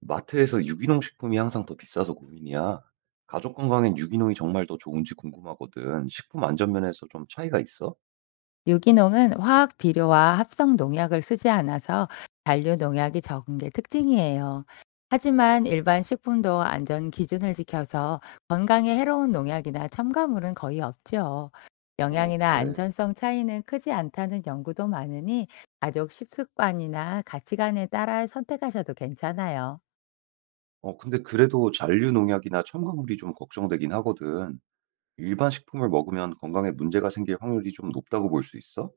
마트에서 유기농 식품이 항상 더 비싸서 고민이야. 가족 건강엔 유기농이 정말 더 좋은지 궁금하거든. 식품 안전 면에서 좀 차이가 있어? 유기농은 화학 비료와 합성 농약을 쓰지 않아서 잔류 농약이 적은 게 특징이에요. 하지만 일반 식품도 안전 기준을 지켜서 건강에 해로운 농약이나 첨가물은 거의 없죠. 어, 영양이나 그래. 안전성 차이는 크지 않다는 연구도 많으니 가족 식습관이나 가치관에 따라 선택하셔도 괜찮아요. 근데 그래도 잔류 농약이나 첨가물이 좀 걱정되긴 하거든. 일반 식품을 먹으면 건강에 문제가 생길 확률이 좀 높다고 볼 수 있어?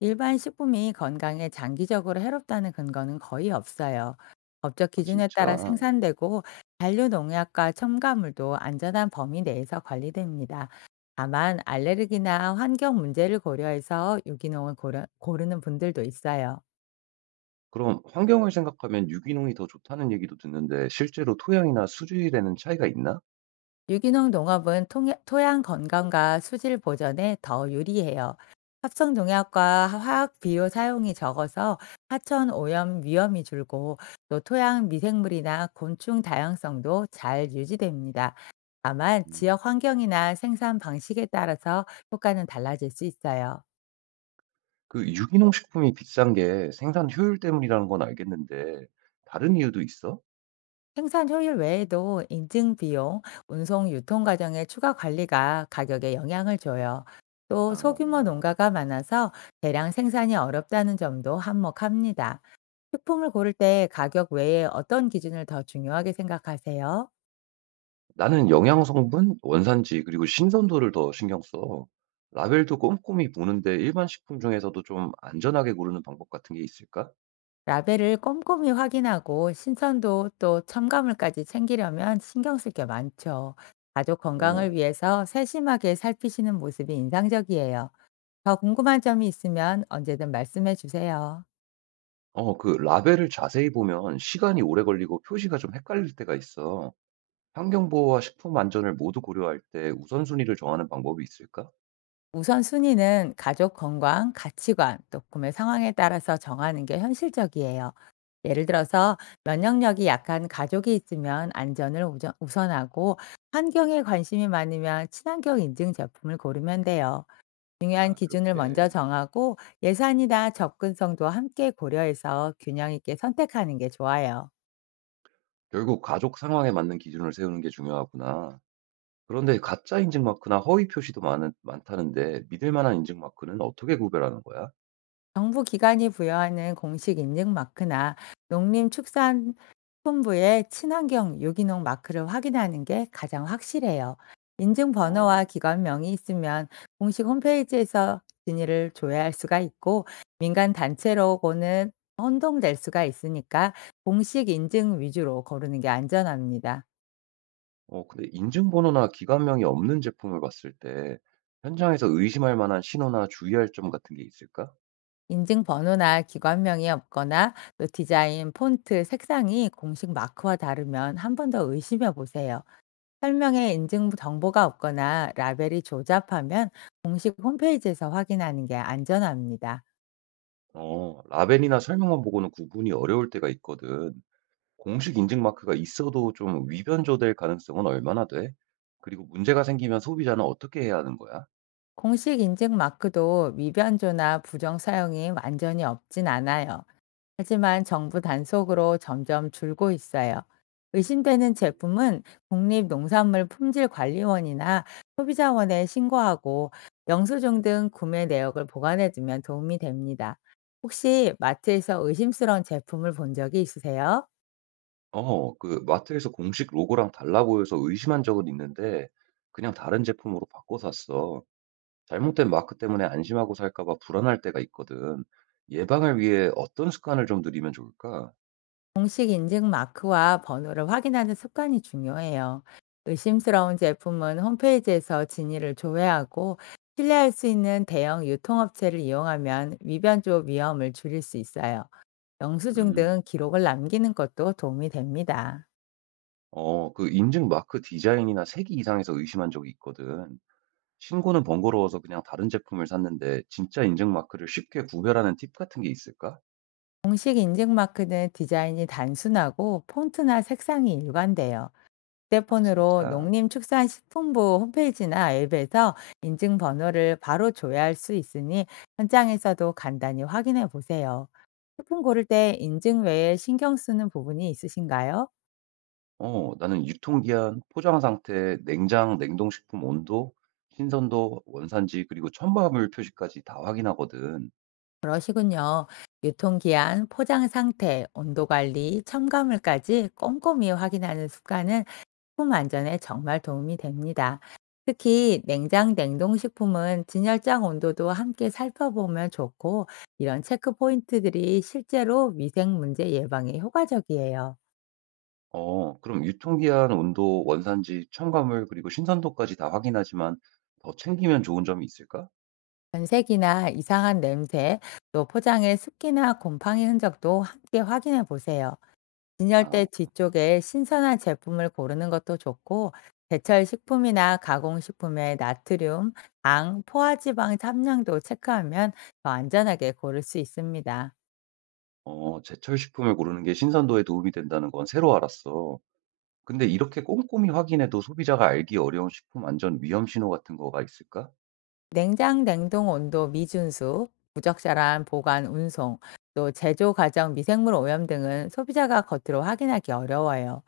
일반 식품이 건강에 장기적으로 해롭다는 근거는 거의 없어요. 법적 아, 기준에 따라 진짜. 생산되고 잔류 농약과 첨가물도 안전한 범위 내에서 관리됩니다. 다만 알레르기나 환경 문제를 고려해서 고르는 분들도 있어요. 그럼 환경을 생각하면 유기농이 더 좋다는 얘기도 듣는데 실제로 토양이나 수질에는 차이가 있나? 유기농 농업은 통 토양 건강과 수질 보전에 더 유리해요. 합성 농약과 화학 비료 사용이 적어서 하천 오염 위험이 줄고 또 토양 미생물이나 곤충 다양성도 잘 유지됩니다. 다만 음, 지역 환경이나 생산 방식에 따라서 효과는 달라질 수 있어요. 그 유기농 식품이 비싼 게 생산 효율 때문이라는 건 알겠는데 다른 이유도 있어? 생산 효율 외에도 인증 비용, 운송 유통 과정의 추가 관리가 가격에 영향을 줘요. 또 소규모 아. 농가가 많아서 대량 생산이 어렵다는 점도 한몫합니다. 식품을 고를 때 가격 외에 어떤 기준을 더 중요하게 생각하세요? 나는 영양 성분, 원산지 그리고 신선도를 더 신경 써. 라벨도 꼼꼼히 보는데 일반 식품 중에서도 좀 안전하게 고르는 방법 같은 게 있을까? 라벨을 꼼꼼히 확인하고 신선도 또 첨가물까지 챙기려면 신경 쓸 게 많죠. 가족 어. 건강을 위해서 세심하게 살피시는 모습이 인상적이에요. 더 궁금한 점이 있으면 언제든 말씀해 주세요. 그 라벨을 자세히 보면 시간이 오래 걸리고 표시가 좀 헷갈릴 때가 있어. 환경 보호와 식품 안전을 모두 고려할 때 우선순위를 정하는 방법이 있을까? 우선순위는 가족 건강, 가치관, 또 구매 상황에 따라서 정하는 게 현실적이에요. 예를 들어서 면역력이 약한 가족이 있으면 우선하고 환경에 관심이 많으면 친환경 인증 제품을 고르면 돼요. 중요한 아, 기준을 먼저 그렇게. 정하고 예산이나 접근성도 함께 고려해서 균형 있게 선택하는 게 좋아요. 결국 가족 상황에 맞는 기준을 세우는 게 중요하구나. 그런데 가짜 인증 마크나 허위 표시도 많다는데 믿을 만한 인증 마크는 어떻게 구별하는 거야? 정부 기관이 부여하는 공식 인증 마크나 농림축산품부의 친환경 유기농 마크를 확인하는 게 가장 확실해요. 인증 어. 번호와 기관명이 있으면 공식 홈페이지에서 진위를 조회할 수가 있고 민간 단체로고는 혼동될 수가 있으니까 공식 인증 위주로 고르는 게 안전합니다. 어 근데 인증번호나 기관명이 없는 제품을 봤을 때 현장에서 의심할 만한 신호나 주의할 점 같은 게 있을까? 인증 번호나 기관명이 없거나 또 디자인, 폰트, 색상이 공식 마크와 다르면 한 번 더 의심해 보세요. 설명에 인증 정보가 없거나 라벨이 조잡하면 공식 홈페이지에서 확인하는 게 안전합니다. 라벨이나 설명만 보고는 구분이 어려울 때가 있거든. 공식 인증 마크가 있어도 좀 위변조될 가능성은 얼마나 돼? 그리고 문제가 생기면 소비자는 어떻게 해야 하는 거야? 공식 인증 마크도 위변조나 부정 사용이 완전히 없진 않아요. 하지만 정부 단속으로 점점 줄고 있어요. 의심되는 제품은 국립농산물품질관리원이나 소비자원에 신고하고 영수증 등 구매 내역을 보관해두면 도움이 됩니다. 혹시 마트에서 의심스러운 제품을 본 적이 있으세요? 그 마트에서 공식 로고랑 달라 보여서 의심한 적은 있는데 그냥 다른 제품으로 바꿔 샀어. 잘못된 마크 때문에 안심하고 살까 봐 불안할 때가 있거든. 예방을 위해 어떤 습관을 좀 들이면 좋을까? 공식 인증 마크와 번호를 확인하는 습관이 중요해요. 의심스러운 제품은 홈페이지에서 진위를 조회하고 신뢰할 수 있는 대형 유통업체를 이용하면 위변조 위험을 줄일 수 있어요. 영수증 음, 등 기록을 남기는 것도 도움이 됩니다. 그 인증 마크 디자인이나 색이 이상해서 의심한 적이 있거든. 신고는 번거로워서 그냥 다른 제품을 샀는데 진짜 인증 마크를 쉽게 구별하는 팁 같은 게 있을까? 공식 인증 마크는 디자인이 단순하고 폰트나 색상이 일관돼요. 아, 휴대폰으로 진짜. 농림축산식품부 홈페이지나 앱에서 인증 번호를 바로 조회할 수 있으니 현장에서도 간단히 확인해 보세요. 식품 고를 때 인증 외에 신경 쓰는 부분이 있으신가요? 어, 나는 유통기한, 포장 상태, 냉장, 냉동식품 온도, 신선도, 원산지, 그리고 첨가물 표시까지 다 확인하거든. 그러시군요. 유통기한, 포장 상태, 온도 관리, 첨가물까지 꼼꼼히 확인하는 습관은 식품 안전에 정말 도움이 됩니다. 특히 냉장 냉동식품은 진열장 온도도 함께 살펴보면 좋고 이런 체크 포인트들이 실제로 위생 문제 예방에 효과적이에요. 어 그럼 유통기한, 온도, 원산지, 첨가물 그리고 신선도까지 다 확인하지만 더 챙기면 좋은 점이 있을까? 변색이나 이상한 냄새, 또 포장의 습기나 곰팡이 흔적도 함께 확인해 보세요. 진열대 아 뒤쪽에 신선한 제품을 고르는 것도 좋고, 제철 식품이나 가공식품의 나트륨, 당, 포화지방 함량도 체크하면 더 안전하게 고를 수 있습니다. 어 제철 식품을 고르는 게 신선도에 도움이 된다는 건 새로 알았어. 근데 이렇게 꼼꼼히 확인해도 소비자가 알기 어려운 식품 안전 위험 신호 같은 거가 있을까? 냉장 냉동 온도 미준수, 부적절한 보관 운송, 또 제조 과정 미생물 오염 등은 소비자가 겉으로 확인하기 어려워요.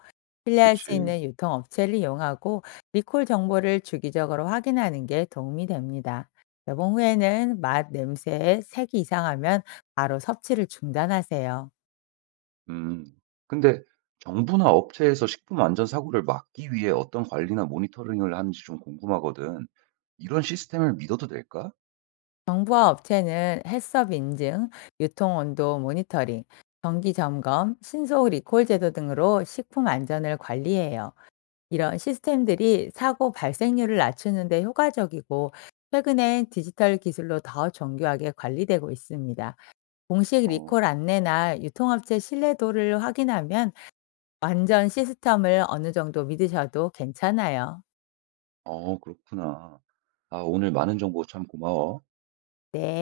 신뢰할 그치. 수 있는 유통 업체를 이용하고 리콜 정보를 주기적으로 확인하는 게 도움이 됩니다. 개봉 후에는 맛, 냄새, 색이 이상하면 바로 섭취를 중단하세요. 음. 근데 정부나 업체에서 식품 안전 사고를 막기 위해 어떤 관리나 모니터링을 하는지 좀 궁금하거든. 이런 시스템을 믿어도 될까? 정부와 업체는 해썹 인증, 유통 온도 모니터링, 정기 점검, 신속 리콜 제도 등으로 식품 안전을 관리해요. 이런 시스템들이 사고 발생률을 낮추는 데 효과적이고 최근엔 디지털 기술로 더 정교하게 관리되고 있습니다. 공식 어. 리콜 안내나 유통업체 신뢰도를 확인하면 완전 시스템을 어느 정도 믿으셔도 괜찮아요. 어 그렇구나. 아, 오늘 많은 정보 참 고마워. 네.